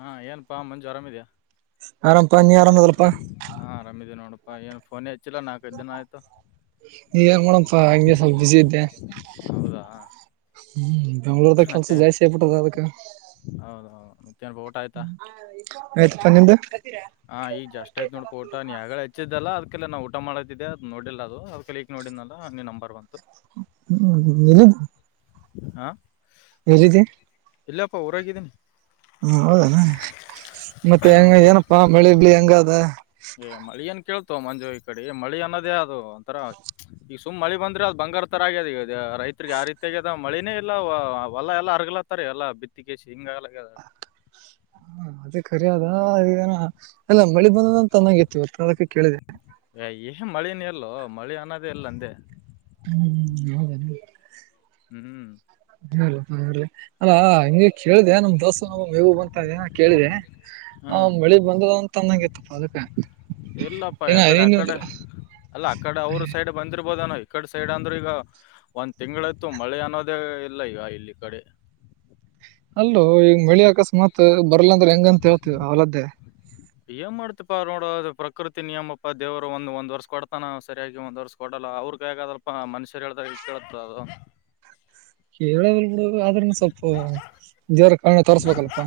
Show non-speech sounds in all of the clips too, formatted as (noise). ಹಾ ಏನಪ್ಪಾ ಮಂಜು ಆರಾಮಿದ್ಯಾ ಆರಂಪ ನೀ ಆರಮದಲಪ್ಪ ಹಾ ಆರಾಮ್ ಇದ್ದೀವಿ ನೋಡಪ್ಪಾ ಏನ್ ಫೋನ್ (unintelligible) ನೀ ಏನ್ ಮಾಡೋಪ್ಪ ಹಂಗೆ ಸ್ವಲ್ಪ ಬಿಸಿ ಇದ್ದೆ ಹೌದಾ ಹ್ಮ್ ಬೆಂಗ್ಳೂರ್ದ ಮತ್ತೆ ಕೆಲ್ಸ ಜಾಸ್ತಿ ಆಗ್ಬಿಟ್ಟದ ಅದ್ಕ ಹೌದೌದು (unintelligible) ಊಟ ಆಯ್ತಾ ಹೂ ಆಯ್ತ್ ಪಾ ನಿಂದು ಹಾ ಈಗ್ ಜಸ್ಟ್ ಆಯತ ನೋಡ್ ಪ ಊಟ ನೀ ಯಾಗ ಹೆಚ್ಚಿದ್ದಲ್ಲ ಅದಕಲ್ಲ ನಾ ಊಟ ಮಾಡತಿದ್ದ ಅದು ನೋಡಿಲ್ಲ ಅದು (unintelligible) ನೋಡಿದ್ನಲ್ಲ ಅ ನೀನ್ ನಂಬರ್ ಬಂತು ಹ್ಮ (unintelligible) ಹಾ (unintelligible) ಇಲ್ಲಪ್ಪ ಊರಾಗಿದ್ದೀನಿ ಹ್ಮ ಹೌದನೆ ಮತ್ತೆ ಹೆಂಗ ಊರ್ ಏನಪ್ಪಾ ಮಳಿ ಬಿಳಿ ಹೆಂಗದ ಏ ಮಳಿ ಏನ್ ಕೇಳ್ತವ ಮಂಜು ಈ ಕಡೆ ಮಳಿ ಅನ್ನೋದೇ ಅದು ಒಂಥರ ಈಗ ಸುಮ್ ಮಳಿ ಬಂದ್ರೆ ಅದ್ ಬಂಗಾರ ತರ ಆಗ್ಯದ ಈಗ ರೈತರಿಗೆ ಆ ರೀತಿಯಾಗ್ಯದ ಮಳಿನೇ ಇಲ್ಲ ಹೊಲ್ಲ ಎಲ್ಲ ಹರಗ್ಲತ್ತ ಇತಾರೆ ಎಲ್ಲ ಬಿತ್ತಿಗೆೇಶಿ ಹಿಂಗ (unintelligible) ಹಾ ಅದೇ ಕರಿ ಅದ (unintelligible) ಎಲ್ಲ ಮಳಿ ಬಂದದಂತ ಅನ್ನೋಗ್ ಇತ್ತುವತ್ತು ಅದಕ್ಕೆ ಕೇಳಿದೆ ಏ ಇಲ್ಲ ಮಳೆನೀ ಎಲ್ಲೋ ಮಳಿ ಅನ್ನೋದೇ ಇಲ್ಲ ಅಂದೆ ಹ್ಮ್ ಹೌದನೆ (unintelligible) ಹ್ಮ್ (unintelligible) ಹ ಹ (unintelligible) ಕೇಳಿದೆ ನಮ್ ದೋಸ ನ ಮೇವು ಬಂತನ ಕೇಳಿದೆ ಹಾ ಹ ಮಳಿ ಬಂದದ ಅಂತ ಅಂದಂಗಿತ್ತಪ್ಪ ಅದಕ್ಕೆ ಇಲ್ಲಪ್ಪ ಯಕಡೆ ಅಕಡೆ ಅಲ್ಲ ಅಕಡೆ ಅವ್ರ ಸೈಡ್ ಬಂದಿರ್ಬೋದನ ಈಕಡೆ ಸೈಡ್ ಅಂದ್ರರು ಈಗ ಒಂದ್ ತಿಂಗಳಾಯತು ಮಳೆ ಅನ್ನೋದೇ ಇಲ್ಲ ಈಗ ಇಲ್ಲಿ ಕಡೆ ಅಲ್ಲೋ ಈಗ ಮಳಿ ಅಕಸ್ಮಾತ್ ಬರ್ಲಾಂದ್ರೆ ಹೆಂಗಂತ ಹೇಳ್ತೀಧರ (unintelligible) ಏನ್ ಮಾಡ್ತಿಪಾ ನೋಡು ಪ್ರಕೃತಿ ನಿಯಮಪ್ಪಾ ದೇವರು ಒಂದ್ ಒಂದ್ ವರ್ಷ ಕೊಡ್ತಾನ ಸರಿಯಾಗಿ ಒಂದ ವರ್ಷ ಕೊಡಲ್ಲ ಅವ್ರ (unintelligible) ಮನುಷ್ಯರು ಹೇಳ್ದಾಗ ಕೇಳುತ್ತಾ ಅದು ಕೇಳೋದಲ್ ಬಿಡ ಆದ್ರನು ಸ್ವಲ್ಪ ದೇವರ ಕರ್ನೆ ತೋರ್ಸ್ಬೇಕಲ್ಲಪ್ಪ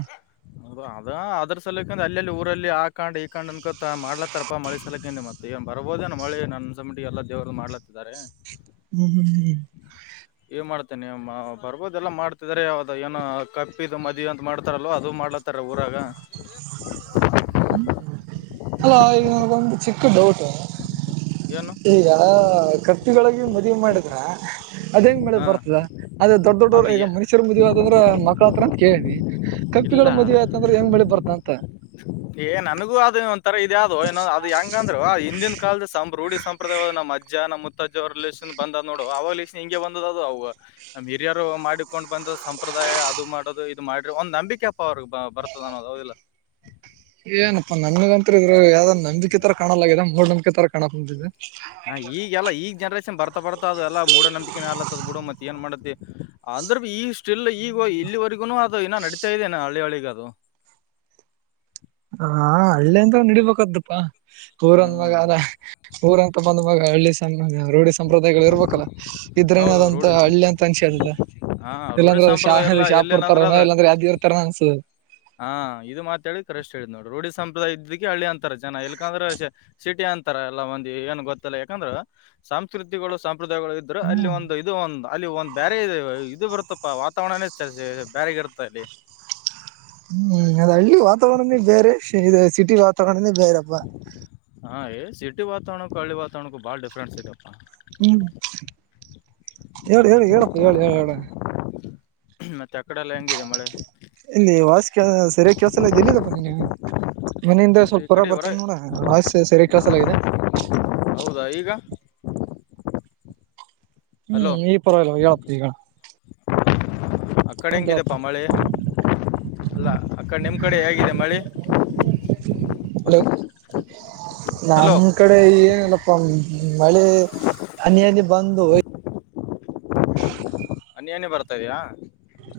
ಹೌ ಅದ ಅದ್ರ ಸಲಕಂದ ಅಲ್ಲ ಅಲ್ಲಿ ಊರಲ್ಲಿ ಆ ಕಂಡ್ ಈ ಕಾಂಡ್ ಅನ್ಕೋತ ಮಾಡ್ಲತ್ತಾರಪ್ಪಾ ಮಳಿ ಸಲಕೆ ಮತ್ತೆ (inaudible) ಬರಬೋದನ ಮಳಿ ನನ್ ಅನ್ಸೋ ಮಟ್ಟಿಗೆ ಎಲ್ಲಾ ದೇವ್ರು ಮಾಡಲತ್ತಿದ್ದಾರೆ ಹ್ಮ್ ಹ್ಮ್ ಹ್ಮ ಏನ್ ಮಾಡ್ತೇನೆ ಬರ್ಬೋದೆಲ್ಲ ಮಾಡ್ತಿದಾರೆ ಯಾವ್ದ ಏನ ಕಪ್ಪಿದ ಮದಿ ಅಂತ ಮಾಡ್ತಾರಲ್ವ ಅದು ಮಾಡ್ಲ ಹ ಥರ ಊರಾಗ ಎಲಾ (unintelligible) ಚಿಕ್ಕಿ ಅದಕ್ಕ ಡೌಟ್ ಏನು ಈಗ ಕಟ್ಟಿಗಳಿಗ ಮದುವೆ ಮಾಡಿದ್ರ ಅದ ಹೆಂಗ್ ಮಳೆ ಹ ಬರ್ತದ ಅದೇ ದೊಡ್ಡ ದೊಡ್ಡವರು ಅದು ಈಗ ಮನುಷ್ಯರು ಮದುವೆ ಅದ ಅಂದ್ರ ಮಕ್ಕಳ ಆತರ ಅಂತ ಕೇಳಿನೀ. ಇಲ್ಲ ಕಪ್ಪಿಗಳು ಮದುವೆೆ ಆತ್ ಅಂದ್ರ ಹೆಂಗ ಮಳೆ ಬರ್ತದ ಅಂತ ಏ ನನಗೂ ಅದು ಒಂಥರ ಇದ್ಯವುದು ಏ ಅದು ಹೆಂಗಂದ್ರು ಹಿಂದಿನ ಕಾಲದ ಸಂಭ್ರೂ ಸಂಪ್ರದಾಯ ಒಳಗ ನಮ್ಮ ಅಜ್ಜ ನಮ್ಮ ಮುುತ್ತಜ್ಜ ಅವರ ರಿಲೇಶನ್ ಬಂದ್ ನೋಡ ಅವಾಲೇಶಿಳಿಂದ ಹಿಂಗ ಬಂದದ ಅದು ಅವು ನಮ್ಮ ಹಿರಿಯರು ಮಾಡಿಕೊಂಡು ಬಂದು ಸಂಪ್ರದಾಯ ಅದು ಮಾಡದು ಇದು ಮಾಡ್ರಿ ಒಂದ ನಂಬಿಕೆ ಅವ್ರಿಗೆ ಬರ್ತದ ಅನ್ನೋದ ಹೌದಿಲ್ಲ. ಏನಪ್ಪಾ ನಮಗಂತ ಇದರು ಯಾವ್ದ್ ನಂಬಿಕೆ ತರ ಕಾಣಲಾಗಿದೆ ಮೂಡ್ ನಂಬಿಕೆ ತರ ಕನ್ನಡ ಕಾಣಾಕ್ಕುಂತಿದೆ. ಹಾ ಈಗೆಲ್ಲಾ ಈಗ್ ಜನ್ರೇಷನ್ ಬರ್ತಾ ಬರ್ತಾ ಅದು ಎಲ್ಲ ಮೂಢ ನಂಬಿಕೆ ಆಗ್ಲತದ್ ಬಿಡು ಮತ್ ಏನ್ ಮಾಡಾತಿ ಅಂದ್ರೆ ಬಿ ಈಗ ಸ್ಟಿಲ್ ಈಗ ಇಲ್ಲಿವರೆಗುನು ಅದು ಇನ್ನ ನಡೀತಾ ಇದೆೇನೆ ಹಳ್ಳಿ ಹಳ್ಳಿಗ ಅದು ಹ ಹಳ್ಳಿ ಅಂದ ನಡಿಬೇಕ ಅಂತ್ಪಾ. ಊರಂದ ಮಗ ಹ್ಮ್ ಅದ ಊರಂತ ಬಂದ ಮಗ ಹಳ್ಳಿ ಸಣ್ಣ ರೂಡಿ ಸಣ್ಣ ಸಂಪ್ರದಾಯಗಳ ಇರ್ಬೇಕಲ್ಲ ಇದ್ರೇನೆೇ ಹೌದು ಆದಂತ ರೂಢಿ ಹಳ್ಳಿ ಅಂತ ಅನ್ಸಿದದ. ಹಾ ರೂಢಿ ಇಲ್ಲಾಂದ್ರ ಅ ಶಾ ಸಂಪ್ರದಾಯ ಎಲ್ಲ ಹರಿ ಶಾಪುರ್ತಾರ ಎಲ್ಲೇನಂದ್ರ ಅದ ಇಲ್ಲಾಂದ್ರೆ ಅದ್ ಅಂದ್ರ ಯಾದಗಿರಿ ತರನಾ ಅನ್ಸುದು. ಹಾ ಇದು ಮಾತಾಡಿ ಕರೆಷ್ಟ್ ಹೇಳಿದ ನೋಡು ರೂಢಿ ಸಂಪ್ರದಾಯ ಇದ್ದಕ್ಕೆ ಹಳ್ಳಿ ಅಂತಾರ ಜನ ಇಲ್ಕಂದ್ರೆ ಸಿಟಿ ಅಂತಾರ ಎಲ್ಲ ಒಂದ ಏನು ಗೊತ್ತಲ್ಲ ಯಾಕಂದ್ರ ಸಂಸ್ಕೃತಿಗಳು ಸಂಪ್ರದಾಯಗಳು ಇದ್ರೆ ಅಲ್ಲಿ ಹ್ಮ್ ಒಂದು ಇದು ಒಂದು ಅಲ್ಲಿ ಒಂದ್ ಬೇರೆ ಇ ಇದು ಬರುತ್ತಪ್ಪ ವಾತಾವರಣೇ ಬೇರೆಗ ಇರುತ್ತ ಅಲ್ಲಿ. ಹ್ಮ್ ಅದ್ ಹಳ್ಳಿ ವಾತಾವರಣನೇ ಬೇರೆ ಇ ಸಿಟಿ ವಾತಾವರಣನೇ ಬೇರೆಪ್ಪಾ ಹಾ ಏ ಸಿಟಿ ವಾತಾವರಣಕ್ಕ ಹಳ್ಳಿ ವಾತಾವರಣಕ್ಕೂ ಬಾಳ ಡಿಫ್ರೆನ್ಸ್ ಐತಪ್ಪಾ. ಹ್ಮ್ ಹೇಳ ಹೇಳ ಹ್ಮ್ ಹೇಳಪ್ಪ ಹೇಳ ಹೇಳ ಹೇಳ ಮತ್ತೆ ಅಕಡೆ ಎಲ್ಲಾ ಹೆಂಗಿದೆ ಮಳೆ ಇಲ್ಲಿ ವಾಸ ಕೇ ಸರಿಯಾಗಿ ಕೆಲ್ಸಲಾಗೇದ ಎಲ್ಲಿದಪ್ಪ ನೀ ಮನೆಯಿಂದ ಈ ಸ್ವಲ್ಪ ಹೊರ ಕಡೆ ಬರ್ತೇನೆ ನೋಡ ವಾಯ್ಸ್ ಸರಿಯಾಗಿ ಕೆಲ್ಸಲಾಗಿದೆ. ಹೌದಾ ಈಗ ಹಲೋ ಹ್ಮ್ ಈ ಪರವಾಗಿಲ್ಲ ಯಾವತ್ ಈಗ ಈಕಡೆ ಹೇಳಪ್ಪ. ಹಂಗಿದಪ್ಪ ಮಳೆ ಅಲ್ಲ ಆ ಕಡೆ ನಿಮ್ಮ ಕಡೆ ಹೇಗಿದೆ ಮಳೆ? ಹಲೋ ಹಲೋ ನನ್ ಕಡೆ ಏನಿಲ್ಲಪಾ ಹ್ಮ್ ಮಳೆ ಹನಿಹನಿ ಬಂದು ಹನಿ ಹನಿ ಬರ್ತಾ ಇದೆಯಾ?.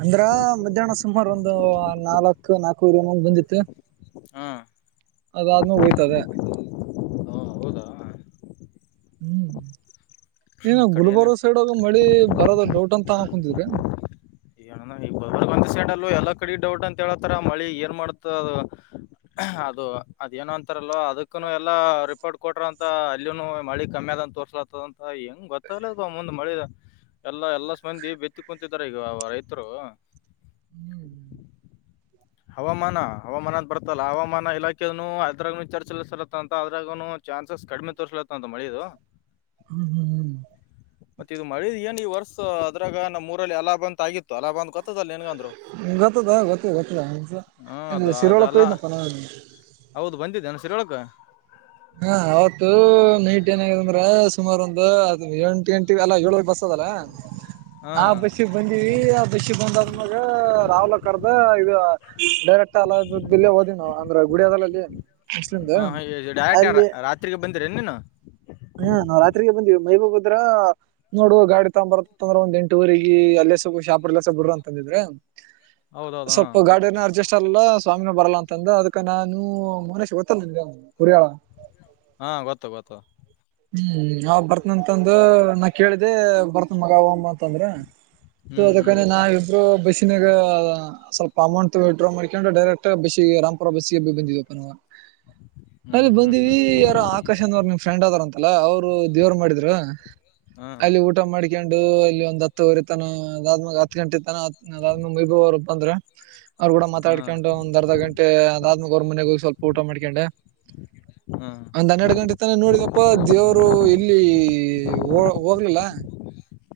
ಅಂದ್ರ ಮಧ್ಯಾಹ್ನ ಸುಮಾರ ಒಂದು ನಾಲ್ಕ್ ನಾಲ್ಕವರೆ ಏಂದ್ ಬಂದಿತ್ತು. ಹಾ ಆದಾದ್ಮೇಲೆ ಮುಗಿತು ಅದೇ. ಹೌದಾ ಹ್ಮ್ ಈ ಕಡೆ ಏನ್ ಗುಲ್ಬರ್ಗ ಸೈಡ್ಗ ಮಳಿ ಬರೋದ ಡೌಟ್ ಅಂತ ಹಾ ಕುಂತಿದ್ರಿ. ಒಂದ್ ಸೈಡ್ ಅಲ್ಲೂ ಎಲ್ಲಾ ಕಡೆ ಡೌಟ್ ಅಂತ ಹೇಳತಾರ ಮಳಿ ಏನ್ ಮಾಡ್ತದ ಅದು ಅದ ಏನ ಅಂತಾರಲ್ವ ಅದಕ್ಕನು ಎಲ್ಲಾ ರಿಪೋರ್ಟ್ ಕೊಟ್ರ ಅಂತ ಅಲ್ಲಿನು ಮಳಿ ಕಮ್ಮಿ ಅದಂತ ತೋರ್ (unintelligible) ಹೆಂಗ್ ಗೊತ್ತಾಗ್ದು ಮುಂದ್ ಮಳೆ ಎಲ್ಲಾ ಎಲ್ಲಾಸಿ ಮಂದಿ ಬೆತ್ತಿ ಕುಂತಿದ್ದಾರೆ ಈಗ. ರೈತರು ಹ್ಮ್ ಹವಾಮಾನ ಹವಾಮಾನ ಅಂತ ಬರ್ತಲ್ಲ ಹವಾಮಾನ ಇಲಾಖೆನು ಅದ್ರಾಗನು ಚರ್ಚಲ ಸಲ ಅಂತನು ಅದ್ರಾಗನು ಚಾನ್ಸಸ್ ಕಡಿಮೆ ತೋರ್ಸಲಾತೇತ ಅಂತ ಮಳೆದು. ಹ್ಮ್ ಹ್ಮ್ ಹ್ಮ್. ಮತ್ತೆ ಇದು ಮಳಿ ಏನ್ ಇದ ಈ ವರ್ಷ ಅದ್ರಾಗ ನಮ್ಮಉರಲ್ಲಿ ಅಲಾಭ ಅಂತ ಆಗಿತ್ತು ಅಲಾಭ ಅಂತ್ರ ಗೊತ್ತದಲ್ಲ ನಿಂಗ ಅಂದ್ರೂನು ಗೊತ್ತದ ಗೊತ್ತದ ಹ್ಮ್ ಅದು ಗೊತ್ತದ ಶಿರೋಳ್ಳಕ್ಕ ಅದಲ್ಲ ಹೋಗಿದೆನಪ್ಪ ನಾನು ಹೌದು ಬಂದಿದ್ದ ಏನ್ ಶೀರೊಳಕ್ಕ. ಹಾ ಅವತ್ತು ನೈಟ್ ಏನದ ಅಂದ್ರ ಸುಮಾರ ಒಂದು ಎಂಟು ಎಂಟು. ಅಲ್ಲಾ ಏಳುವರೆ ಬಸದಲ್ಲ. ಆ ಹ್ಮ್ ಬಸ್ಸಿಗೆ ಬಂದಿವಿ ಆ ಬಸ್ಸಿಗೆ ಬಂದಾದ್ಮಾಗ ರಾವ್ಲ ಕರ್ದ ಇದು. ಡೈರೆಕ್ಟ್ಗಿ ಅಲ್ಲ ಬಿಲ್ಲಿ ಹೋದಿವಿ ನಾವು ಅಂದ್ರ ಗುಡಿಯದಲ್ಲಿ ಮಸ್ಲಿಂದೆ. ರಾತ್ರಿರಿಗೆ ಬಂದಿರೇನು ನೀನು. ಹಾ ನಾವು ರಾತ್ರಿರಗೆ ಬಂದ್ವಿ ಮೈಲಗ್ಬಿದ್ರ. ನೋಡು ಗಾಡಿ ತಗೊ ಬರತ್ತ ಅಂದ್ರ ಒಂದ ಎಂಟವಾರಿಗಿ ಅಲ್ಲೇಸ ಶಾಪರ್ ಎಲ್ಲಸ ಬಿಡ್ರ ಅಂತಂದಿದ್ರೆ. ಹೌದೌದು ಹಾ ಸ್ವಲ್ಪ ಗಾಡಿಯನ ಅಡ್ಜಸ್ಟ್. ಅಲ್ಲ ಸ್ವಾಮಿನ ಬರಲ್ಲ ಅಂತಂದ ಅದಕ್ಕ ನಾನು ಮನೇಶ್ ಗೊತ್ತಲ್ಲ ನಿನ್ಗೆ ಹುರಿಯಾಳ. ಹಾ ಗೊತ್ತು ಗೊತ್ತು. ಹ್ಮ್ ಅವ ಬರ್ತನ ಅಂತಂದು ನಾ ಕೇಳಿದೆ ಬರ್ತ್ನ ಮಗ ಹೋಗೋಮ್ ಬಾ ಅಂತಂದ್ರು. ಸೊ ಹ್ಮ್ ಅದಕೆನೇ ನಾವ್ ಇಬ್ರು ಬಸ್ಗೆ. ಬಸ್ನಗಾ ಸ್ವಲ್ಪ ಅಮೌಂಟ್ ವಿತ್ ಡ್ರಾ ಮಾಡ್ಕೊಂಡು ಡೈರೆಕ್ಟ್ಗೆ ಬಸ್ಸಿಗೆ ರಾಮ್ ಪುರ ಬಸ್ಸಿಗೆ ಬಂದಿವಪ್ಪ ನಾವು. ಹ್ಮ್ ಅಲ್ಲಿ ಹ್ಮ್ ಬಂದೀವಿ ಹ್ಮ್ ಹ್ಮ್ ಯಾರೋ ಆಕಾಶ್ ಅನ್ನೋರು ನಿಮ್ ಫ್ರೆಂಡ್ ಆದರಂತ. ಅಲ್ಲಾ ಅವರು ದೇವರು ಮಾಡಿದ್ರು ಹಾ ಅಲ್ಲಿ ಊಟ. ಊಟ ಮಾಡ್ಕೊಂಡು ಅಲ್ಲಿ ಒಂದ್ ಹತ್ತುವರೆ ತನ ಅದಾದ್ಮಾಗೆ ಹತ್ತು ಗಂಟೆ ತನ. ಅದಾದ್ಮೇಲೆ ಮೈಬು ಅವರ್ ಬಂದ್ರು. ಅವ್ರು ಕೂಡ ಹಾ ಮಾತಾಡ್ಕೊಂಡು ಒಂದ್ ಅರ್ಧ ಗಂಟೆ ಅದಾದ್ಮಾಗೆ ಅವ್ರ ಮನೆಗೆ ಹೋಗಿ ಸ್ವಲ್ಪ ಊಟ ಮಾಡ್ಕೊಂಡೆ. ಹ್ಮ. ಒಂದ್ ಹನ್ನೆರಡು ಗಂಟೆ ತನ ನೋಡಿದಪ್ಪ ದೇವರು ಎಲ್ಲಿ ಹೋಗ್ಲಿಲ್ಲ.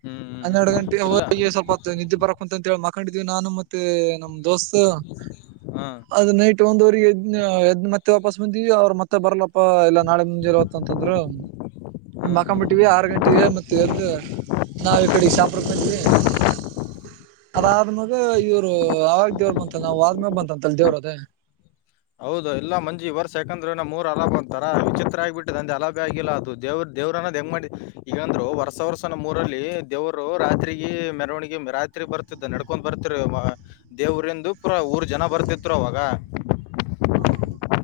ಹ್ಮ್ ಹ್ಮ್ ಹನ್ನೆರಡು ಗಂಟೆ ಇಲ್ಲ ಹೋಗಿ ಸ್ವಲ್ಪ ನಿದ್ದೆ ಬರಕ್ ಅಂತೇಳಿ ಮಕೊಂಡಿದೀವಿ ನಾನು ಮತ್ತೆ. ನಮ್ ದೋಸ್ತ ಹಾ ಅದು ನೈಟ್. ಮತ್ ಒಂದ್ವ್ರಿಗೆ ಎದ್ ಎದ್ ಮತ್ತೆ ವಾಪಾಸ್ ಬಂದಿವಿ ಅವ್ರ ಮತ್ತೆ ಬರ್ಲಪಾ ಇಲ್ಲ ನಾಳೆ ಮುಂಜೆಲೆವೊತ್ತು ಅಂತಂದ್ರು. ಹ್ಮ್ ಹ್ಮ್ ಮಾಕೊಂಬಿಟ್ಟಿವಿ ಮತ್ತ್ ಹ್ಮ್ ಆರ್ ಗಂಟಿಗೆ ಮತ್ತೆ ಎದ್ದು. ನಾವು ಇ ಕಡೆ ಸಶಾಪುರಕ್ಕೆ ಬಂದ್ವಿ ಅದಾದ್ ಮೇಲೇ. ಇವರು ಯಾವಾಗ ದೇವ್ರ ಬಂತ ನಾವು ಆದ್ಮೇಗ ಬಂತ ಅಂತ ಅಲ್ಲಿ ದೇವ್ರ ಅದೇ. ಹೌದು ಎಲ್ಲಾ ಮಂಜಿ ವರ್ ಸೆಕಂದ್ ಏ ಮೂರ್ ಅಲಾಬ್ ಅಂತಾರ ವಿಚಿತ್ರ ಆಗ್ಬಿಟ್ಟಿದೆ ಅಂದೆ ಅಲಾಿ ಆಗಿಲ್ಲ ಅದು ದೇವ್ರ. ದೇವ್ರನ್ನೋದು ಹೆಂಗ್ ಮಾಡ ಈಗಂದ್ರು ವರ್ಸ ವರ್ಷ ಮೂರಲ್ಲಿ ದೇವ್ರು ರಾತ್ರಿರಿಗೆ ಮೆರವಣಿಗೆ ರಾತ್ರಿ ಬರ್ತ. ನಡ್ಕೊಂಡ್ ಬರ್ತಿರಿ ದೇವ್ರಂದು ಪುರಾ ಊರ್ ಜನ ಬರ್ತಿತ್ತುರು ಅವಾಗ. ಹ್ಮ.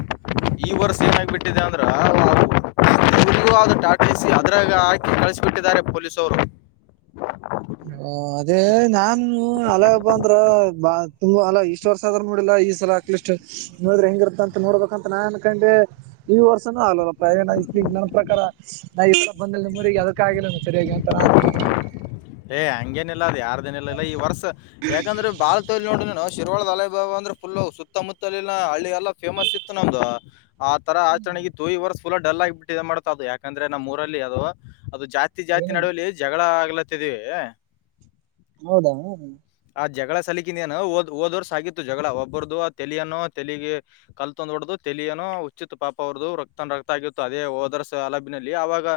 ಈ ವರ್ಷ ಏನಾಗ್ ಬಿಟ್ಟಿದೆ ಅಂದ್ರೇ. ಟ ಟ ಇ ಸಿ ಅದರ ಹಾಕಿ ಕಳಿಸಿಬಿಟ್ಟಿದ್ದಾರೆ ಪೊಲೀಸವರು. ಅದೇ ನಾನು ಅಲ ಹಬ್ಬ ಅಂದ್ರ ಬಾ ತುಂಬ ಅಲ ಇಷ್ಟ್ ವರ್ಷ ಆದ್ರ ನೋಡಿಲ್ಲ ಈ ಸಲ. ನೋಡ್ರೆ ಹೆಂಗಿರುತ್ತಂತ ನೋಡ್ಬೇಕಂತ ನಾನ್ ಅನ್ನ ಕಂಡೆ. ಈ ವರ್ಷನುೂ ಆಗ್ಲಲ್ಲ ಪ್ರಯಾಣ ಇಲಿಗ್ ನನ್ನ ಪ್ರಕಾರ ನಾನ್. ಬಂದಿಲ್ಲ ಅದಕ್ಕ ಆಗಿಲಲ್ಲೇನೋ ಸರಿಯಾಗಿ ಅಂತ ನಾನು. ಹಂಗೇಏನಿಲ್ಲಾ ಅ್ ಯಾರದೇನ್ ಇಲ್ಲ ಇಲ್ಲ ಈ ವರ್ಷ ಯಾಕಂದ್ರೆ ಬಾಳ ತೋಲಿ ನೋಡ್ ನಾಡು. ಶಿರ್ವಾಳದ ಹಾಲೈಬಾಬ ಅಂದ್ರೆ ಫುಲ್ಲು ಸುತ್ತಮುತ್ತಲಿನ ಹಳ್ಳಿ ಎಲ್ಲ ಫೇಮಸ್ ಇತ್ತು ನಮ್ದು. ಆ ತರ ಆಚರಣೆಗೆ ತೋಯಿ ವರ್ಸ್ ಫುಾ ಡಲ್ ಆಗಿಬಿಟ್ಟು ಇ ಮಾಡ್ತಾ ಅದು ಯಾಕಂದ್ರೆ ನಮ್ಮ್ೂರಲ್ಲಿ ಅದು ಅದು ಜಾಸ್ತಿ. ಜಾತಿ ಅದೇನ ನಡುವಲಿ ಜಗಳ ಆಗ್ಲತ್ತಿದೀವಿ. ಹೌದಾ. ಆ ಜಗಳ ಸಲಕಿಂದ ಏನು ಓದ್ ಓದೋರ್ ಸಾಗಿತ್ತು ಜಗಳ ಒಬ್ಬರದು ಆ ತಲಿಯನೋ ತೆಲಗೆ. ಕಲ್ತಂದ್ ಹೊಡ್ದು ತಲಿಯನೋ ಉಚ್ಚಿತ್ ಪಾಪ ಅವರ್ದು ರಕ್ತ ರಕ್ತ ಆಗಿತ್ತು ಅದೇ ಓದು ವರ್ಷ ಅಲಬಿನಲ್ಲಿ ಅವವಾಗ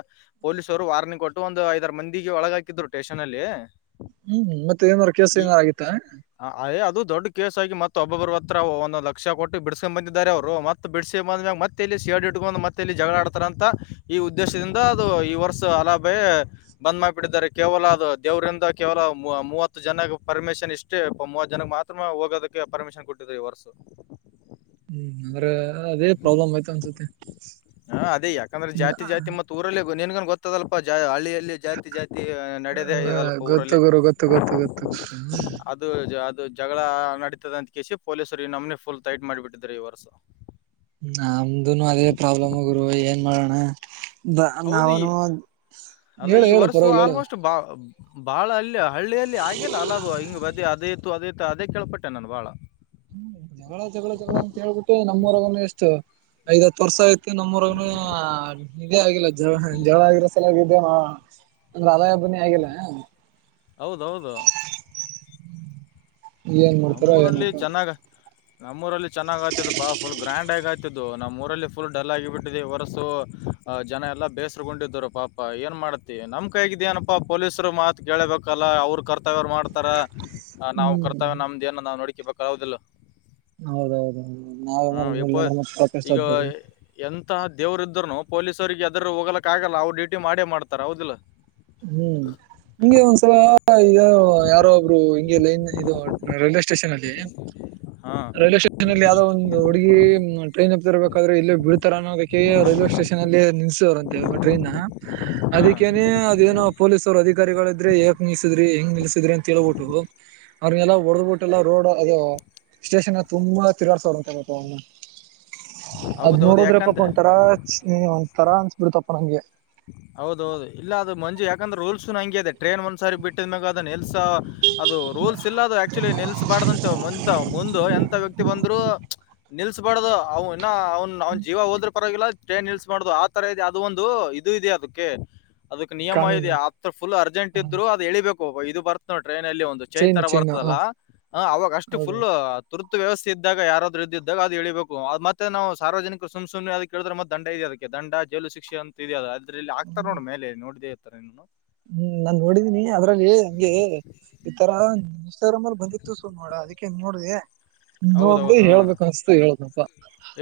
ಪೊಲೀಸವರು ವಾರ್ನಿಂಗ್ ಕೊಟ್ಟು ಒಂದು ಐದಾರ ಮಂದಿಗೆ ಒಳಗ ಹಾಕಿದ್ರು ಸ್ಟೇಷನ್ ಅಲ್ಲಿ. ಹ್ಮ್ ಮತ್ತೆ ಏನಾರ್ ಕೆಲಸ ಏನಾರ್ ಆಗಿತ್ತಾ. ಹ ಅಯ್ ಅದು ದೊಡ್ಡ ಕೇಸ್ ಆಗ ಮತ್ತ ಒಬ್ಬೊಬ್ಬರ ಹತ್ರ ಒಂದು ಲಕ್ಷ ಕೊಟ್ಟ ಬಿಡಿಸಕೊಂಡ ಬಂದಿದ್ದಾರೆ ಅವ್ರು ಮತ್ತೆ. ಬಿಡಡ್ಸ ಬಂದ ಮ್ಯಾಗ ಮತ್ತೆಲ್ಲಿ ಸಡ್ ಇಟ್ಕ್ ಮತ್ತೆಲ್ಲಿ ಜಗಳ ಆಡ್ತಾರ ಅಂತ ಈ ಉದ್ದೇಶದಿಂದ ಅದು ಈ ವರ್ಷ ಅಲಾ ಬೇ ಬಂದ್ ಮಾಡ್ಬಿಟ್ಟಿದ್ದಾರೆ ಕೇವಲ ಅದು ದೇವರಿಂದ ಕೇವಲ ಮೂವತ್ತು ಜನ ಪರ್ಮಿಷನ್ ಇಷ್ಟೇ ಮೂವತ್ ಜನಕ್ಕೆ ಮಾತ್ರ ಹೋಗೋದಕ್ಕೆ ಪರ್ಮಿಷನ್ ಕೊಟ್ಟಿದ್ ಈ ವರ್ಷು ಹ್ಮ್ ಅಂದ್ರೆ ಅದೇ ಪ್ರಾಬ್ಲಮ್ ಆಯ್ತು ಅನ್ಸತಿ ಹಾ ಅದೇ ಯಾಕಂದ್ರೆ ಜಾತಿ ಜಾತಿ (unintelligible) ಮತ್ತು ಊರಲ್ಲಿ ನಿಂಗೆನ್ ಗೊತ್ತದಲ್ಪ ಜ ಹಳ್ಳಿಯಲ್ಲಿ ಜಾತಿ ಜಾತಿ ನಡದೇ ಇದಲ್ಲಪ್ಪ ಊರಲ್ಲಿ ಗ ಗತ್ತು ಗತ್ತು ಗತ್ತು ಗತ್ತು ಅದು ಅದು ಅದು ಜಗಳ ನಡತದ ಅಂತ ಕಸಿ ಪೊಲೀಸರು ನಮ್ನೆ ಫುಲ್ ಟೈಟ್ ಮಾಡಿಬಿಟ್ಟಿದ್ದರ ಈ ವರ್ಷ ನಮ್ದುನು ಅದೇ ಪ್ರಾಬ್ಲಮ್ಗುರು ಏನ್ ಮಾಡೋಣ ಬ ಹೌದು ಈ ನಾವನು ಅಲ್ಲ ಹೇಳು ಈ ಹೇಳು ವರ್ಷು ಪರವಾಗಿಲ್ಲ ಹೇಳು ಆಲ್ಮೋಸ್ಟ್ ಬಾ ಬಾಳ ಅಲ್ಲಿ ಹಳ್ಳಿಯಲ್ಲಿ ಆಗಿಲ್ಲ ಅಲ್ಲದು ಹಿಂಗ ಬದಿ ಅದು ಇತ್ತು ಅದು ಇತ್ತು ಅದೇ ಕೇಳ್ಪಟ್ಟೆ ನಾನು ಬಾಳ ಹ್ಮ ಜಗಳ ಜಗಳ ಅಂತ ಹೇಳ್ಬಿಟ್ಟೆ ನಮ್ಮೂರಗ ಎಷ್ಟು ಐದ್ ಹತ್ತು ವರ್ಷ ಆಯ್ತು ಅದಕ್ಕೆ ಮತ್ತ ನಮ್ಮೂರಗನು ಇದೇ ಆಗಿಲ್ಲ ಜವ ಜಗಳ ಆಗಿರೋ ಸಲಂದ ರಾಯ ಹಬ್ಬನೇ ಆಗಿಲ್ಲ ಹೌದ ಹೌದು ಏನ್ ಮಾಡ್ತಾರೋ ನಮ್ಮೂರಲ್ಲಿ ಏನಪ್ಪಾ ಚೆನ್ನಾಗ ನಮ್ಮೂರಲ್ಲಿ ಚೆನ್ನಾಗ್ ಚೆನ್ನಾಗಿ ಅತ್ತಿತು ಫುಲ್ ಗ್ರ್ಯಾಂಡ್ ಆಗ ಆತ ನಮ್ಮ್ ಊರಲ್ಲಿ ಫುಲ್ ಡಲ್ ಆಗಿಬಿಟ್ಟಿದ್ದು ವರ್ಷು ಜನ ಎಲ್ಲ ಬೇಸರ್ರುಗೊಂಡಿದ್ದ್ರು ಪಾಪ. ಪ್ಪಾ ಏನ್ ಮಾಡ್ತಿ ನಮ್ ಕೈಗಿದ ನಪ್ಪಾ ಪೊಲೀಸರು ಮಾತ್ ಕೇಳಬೇಕಲ್ಲ ಅವ್ರ ಕರ್ತವ್ಯರು ಮಾಡ್ತಾರ. ನಾವು ಹ್ಮ್ ಕರ್ತವೆ ನಮ್ಮದೇನದ ನಾವು ನೋಡಕಬೇಕದಿಲ್ಲ ಹೌದಿಲ್ಲ. ಹೌದು ಹೌದು ನಾವ ಮ (unintelligible) ಕಷ್ಟ್ದೇವೆ ಎಂತ ದೇವರು ಇದ್ರುನು ಪೊಲೀಸವರಿಗೆ ಎದುರಿ ಹೋಗಲಕ್ಕ ಆಗಲ್ಲ ಅವ್ರ ಡ್ಯೂಟಿ ಮಾಡೇ ಮಾಡ್ತಾರ ಹೌದಿಲ್ಲ ಹ್ಮ್ ನಿಂಗೆ ಒಂದ್ಸಲಾ ಇ ಯಾರೋ ಒಬ್ರು ಹಿಂಗೆ ಲೈನಾಗ್ ಇದು ರೈಲ್ವೆ ಸ್ಟೇಷನ್ ಏ ಹಾ ರೈಲ್ವೆ (unintelligible) ಲ್ಲಿ ಯಾವದೋ ಒಂದು ಹುಡುಗಿ ಟ್ರೈನ್ ಹತ್ತಿರಬೇಕಾದ್ರೆ ಇಲ್ಲೆ ಬಿಡ್ತಾರ ಅನ್ನೋದಕ್ಕೆ ರೈಲ್ವೆ ಸ್ಟೇಷನ್ ಅಲ್ಲಿ ನಿಲ್ಸರ್ ಒಟ್ರೀನ್ ಹಾ ಅದಕ್ಕೇನೆ ಇದೇನೋ ಪೊಲೀಸ್ ಅವ್ರ ಅಧಿಕಾರಿಗಳ ಇದ್ರೆ ಯಾಕ್ ನಿಲ್ಸಿದ್ರಿ ಹೆಂಗ್ ನಿಲ್ಸಿದ್ರಿ ಅಂತ ಹೇಳ್ಬಿಟ್ಟು ಅವ್ರನ್ನೆಲ್ಲ ಹೊಡೆದ್ಬಿಟ್ಟೆಲ್ಲ ರೋಡ್ ಅದು ಸ್ಟೇಷನ್ ತುಂಬಾ ತಿರಗಾಡ್ಸೋಂತಗತ್ತ ಅವನ್ನ ಅದ್ ಹೌದೌದು ನೋಡದ್ರ ಪಾಪ ಯಾಕಂದ್ರೆ ಒಂದ್ ತರಾ ಚಿ ಒಂದ ತರಾ ಅನ್ಸ್ಬಿಡ್ತಪ್ಪಾ ನಮಗೆ. ಹೌದೌದು ಇಲ್ಲ ಅದು ಮಂಜು ಯಾಕಂದ್ರೆ ರೂಲ್ಸ್ ಹಂಗೆ ಅದೆ ಟ್ರೇನ್ ಒಂದ್ಸ ಸಾರಿ ಬಿಟ್ಟಿದ್ಮ್ಯಾಗ ಅದನ್ನ ಎಲ್ಸ. ಅದು ರೂಲ್ಸ್ ಇಲ್ಲ ಅದು ಆಕ್ಚುಲಿ ನಿಲ್ಸಬಾರ್ದಂತೆ ಮುಂತ ಮುಂದು ಎಂತ ವ್ಯಕ್ತಿ ಬಂದ್ರು. ನಿಲ್ಸ್ಬಾರ್ದು ಅವನು ಇನ್ನ ಅವ್ನ್ ಅವ್ನ ಜೀವ ಹೋದ್ರ ಪರವಾಗಿಲ್ಲ ಟ್ರೇನ್ ನಿಲ್ಸ್ಬಾರ್ದು ಆ ತರ ಇದೇ ಅದು ಒಂದು ಇದೆ ಅದಕ್ಕೆ ಅದಕ್ಕೆ ನಿಯಮ ಇದೆ ಕಾನೂನು ಆತ್ ಫುಲ್ ಅರ್ಜೆಂಟ್ ಇದ್ರು. ಎಳಿಬೇಕು ಇದು ಬರ್ತ ನೋಡ ಟ್ರೈನ್ ಅಲ್ಲಿ ಒಂದು ಚೈನ್ ತರ ಬರ್ತದಲ್ಲಾ ಅವವಾಗ ಅಷ್ಟು ಫುಲ್. ಹೌದೌದು ತುರ್ತು ವ್ಯವಸ್ಥೆ ಇದ್ದಾಗ ಯಾರಾದರೂ ಇಂದಿದ್ರೆ ಅದು ಏಳಿಬೇಕು ಅದು ಮತ್ತೆ ನಾವು ಸಾರ್ವಜನಿಕ ಸುಮ್ಮಸುಮ್ನೆ ಅದ (unintelligible) ಮತ್ತೆ ದಂಡ ಇದೆ ಅದಕ್ಕೆ ದಂಡ ಜೈಲು ಶಿಕ್ಷೆ ಅಂತ ಇದೆ ಅದು ಅದ್ರಲ್ಲಿ ಆಗ್ತ ನೋಡ ಮೇಲೆ ನೋಡಿದೇ. ಇರ್ತನು ಹ್ಮ್ ನಾನ್ ನೋಡಿದ್ದೀನಿ ಅದ್ರಲ್ಲಿ ಹಾಗೆ ಈತರ. (unintelligible) ಬಂದಿತ್ತು ಸುಮ್ಮ ನೋಡ ಅದಕ್ಕೆ ನೋಡದೆ ನೋಡಿ ಹೌದೌದು ಹಾ ಹೇಳ್ಬೇಕು ಅನಸ್ತು ಹೇಳದಪ್ಪ.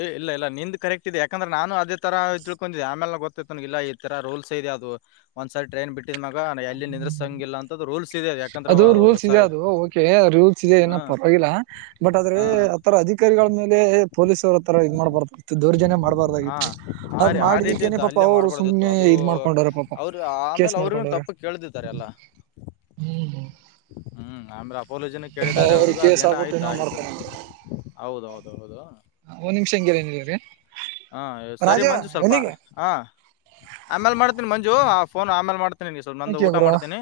ಏ ಇಲ್ಲ ಇಲ್ಲ ನಿಂದ ಕರೆಕ್ಟ್ ಇದೆ ಯಾಕಂದ್ರೆ ನಾನು ಅದೇ ತರ ತಿಳ್ಕೊಂಡಿದ್ದೆ ಆಮೇಲೆ ಗೊ ಇಲ್ಲ ಈ ತರ ರೂಲ್ಸ್ ಇದೆ ಅದು ಒಂದ್ಸಾರಿ ಟ್ರೈನ್ ಬಿಟ್ಟ ಮೇಗ ಎಲ್ಲಿ ಹ್ಮ್ ನಿಂದ್ರಿಸಂಗಿಲ್ಲ ಅಂತ ರೂಲ್ಸ್ ಇದೆ ಅದು ಯಾಕಂದ್ರೆ ಅ ರೂಲ್ಸ್ ಇದೆ ಅದು ಓಕೆ (unintelligible) (unintelligible) ಏನ ಏನುಪಾಪಗಿಲ್ಲ ಬಟ್ ಆದ್ರೆ ಆತರ ಅಧಿಕಾರಿಗಳ ಮೇಲೆ ಪೊಲೀಸವರ ತರ ಇದು ಮಾಡ್ಬಾರ್ದತ್ತು ದೌರ್ಜನ್ಯ ಹಾ ಮಾಡ್ಬಾರ್ದಾಗಿತ್ತು. ಆ ಅದ್ ಆ ರೀತಿ ಮಾಡಿದಕ್ಕೇನೆ ಇತ್ತು ಪಾಪಾ ಹಲ್ಲೆ ಅವರು ಮಾಡ್ಬಾರ್ದಿತ್ತು ಸುಮ್ಮ್ನೆ ಅದು ಇದ್ ಮಾಡ್ಕೊಂಡವ್ರ ಪಾಪ ಕೇಸ್ ಮಾಡ್ಕೊಂಡವ್ರ. ಕೇಳ್ತಿದ್ದಾರೆ ಎಲ್ಲಾ ಹ್ಮ್ ಹ್ಮ್ ಅಂದ್ರೆ ಅಪೋಲಜಿನೂ ಪಾಪ ಕೇಳಿದಿದ್ದಾರೆ ಅವ್ರ ಅವ್ರಿಗೂ ಕೇಸ್ ಅದಏನ ಆಗ್ಬಿಟ್ಟು ಆಯ್ತಾ ಏನೋ ಆಯತದ. ಮಾಡ್ತಾರ ಹೌದೌ ಹೌದು ಹೌದು. ಒಂದ್ ನಿಮಿಷ ಹಂಗೆ ಲೈನಲ್ಲಿರಿ. ಹಾ ಸರಿ ಮಂಜು ಸ್ವಲ್ಪ ಹಾ ಆಮ್ಯಾಲ್ ಮಾಡ್ತೀನ್ ಮಂಜು ಆ ಫೋನ್ ಆಮೇಲೆ ಮಾಡ್ ಗೆ (unintelligible) ಸ್ವಲ್ಪ ನ ಓಕೆ ಊಟ ಬ್ರೋ ಮಾಡ್ತೀನಿ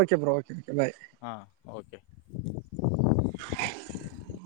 okay bro okay okay bye ಹ ಓಕೆ. (inaudible)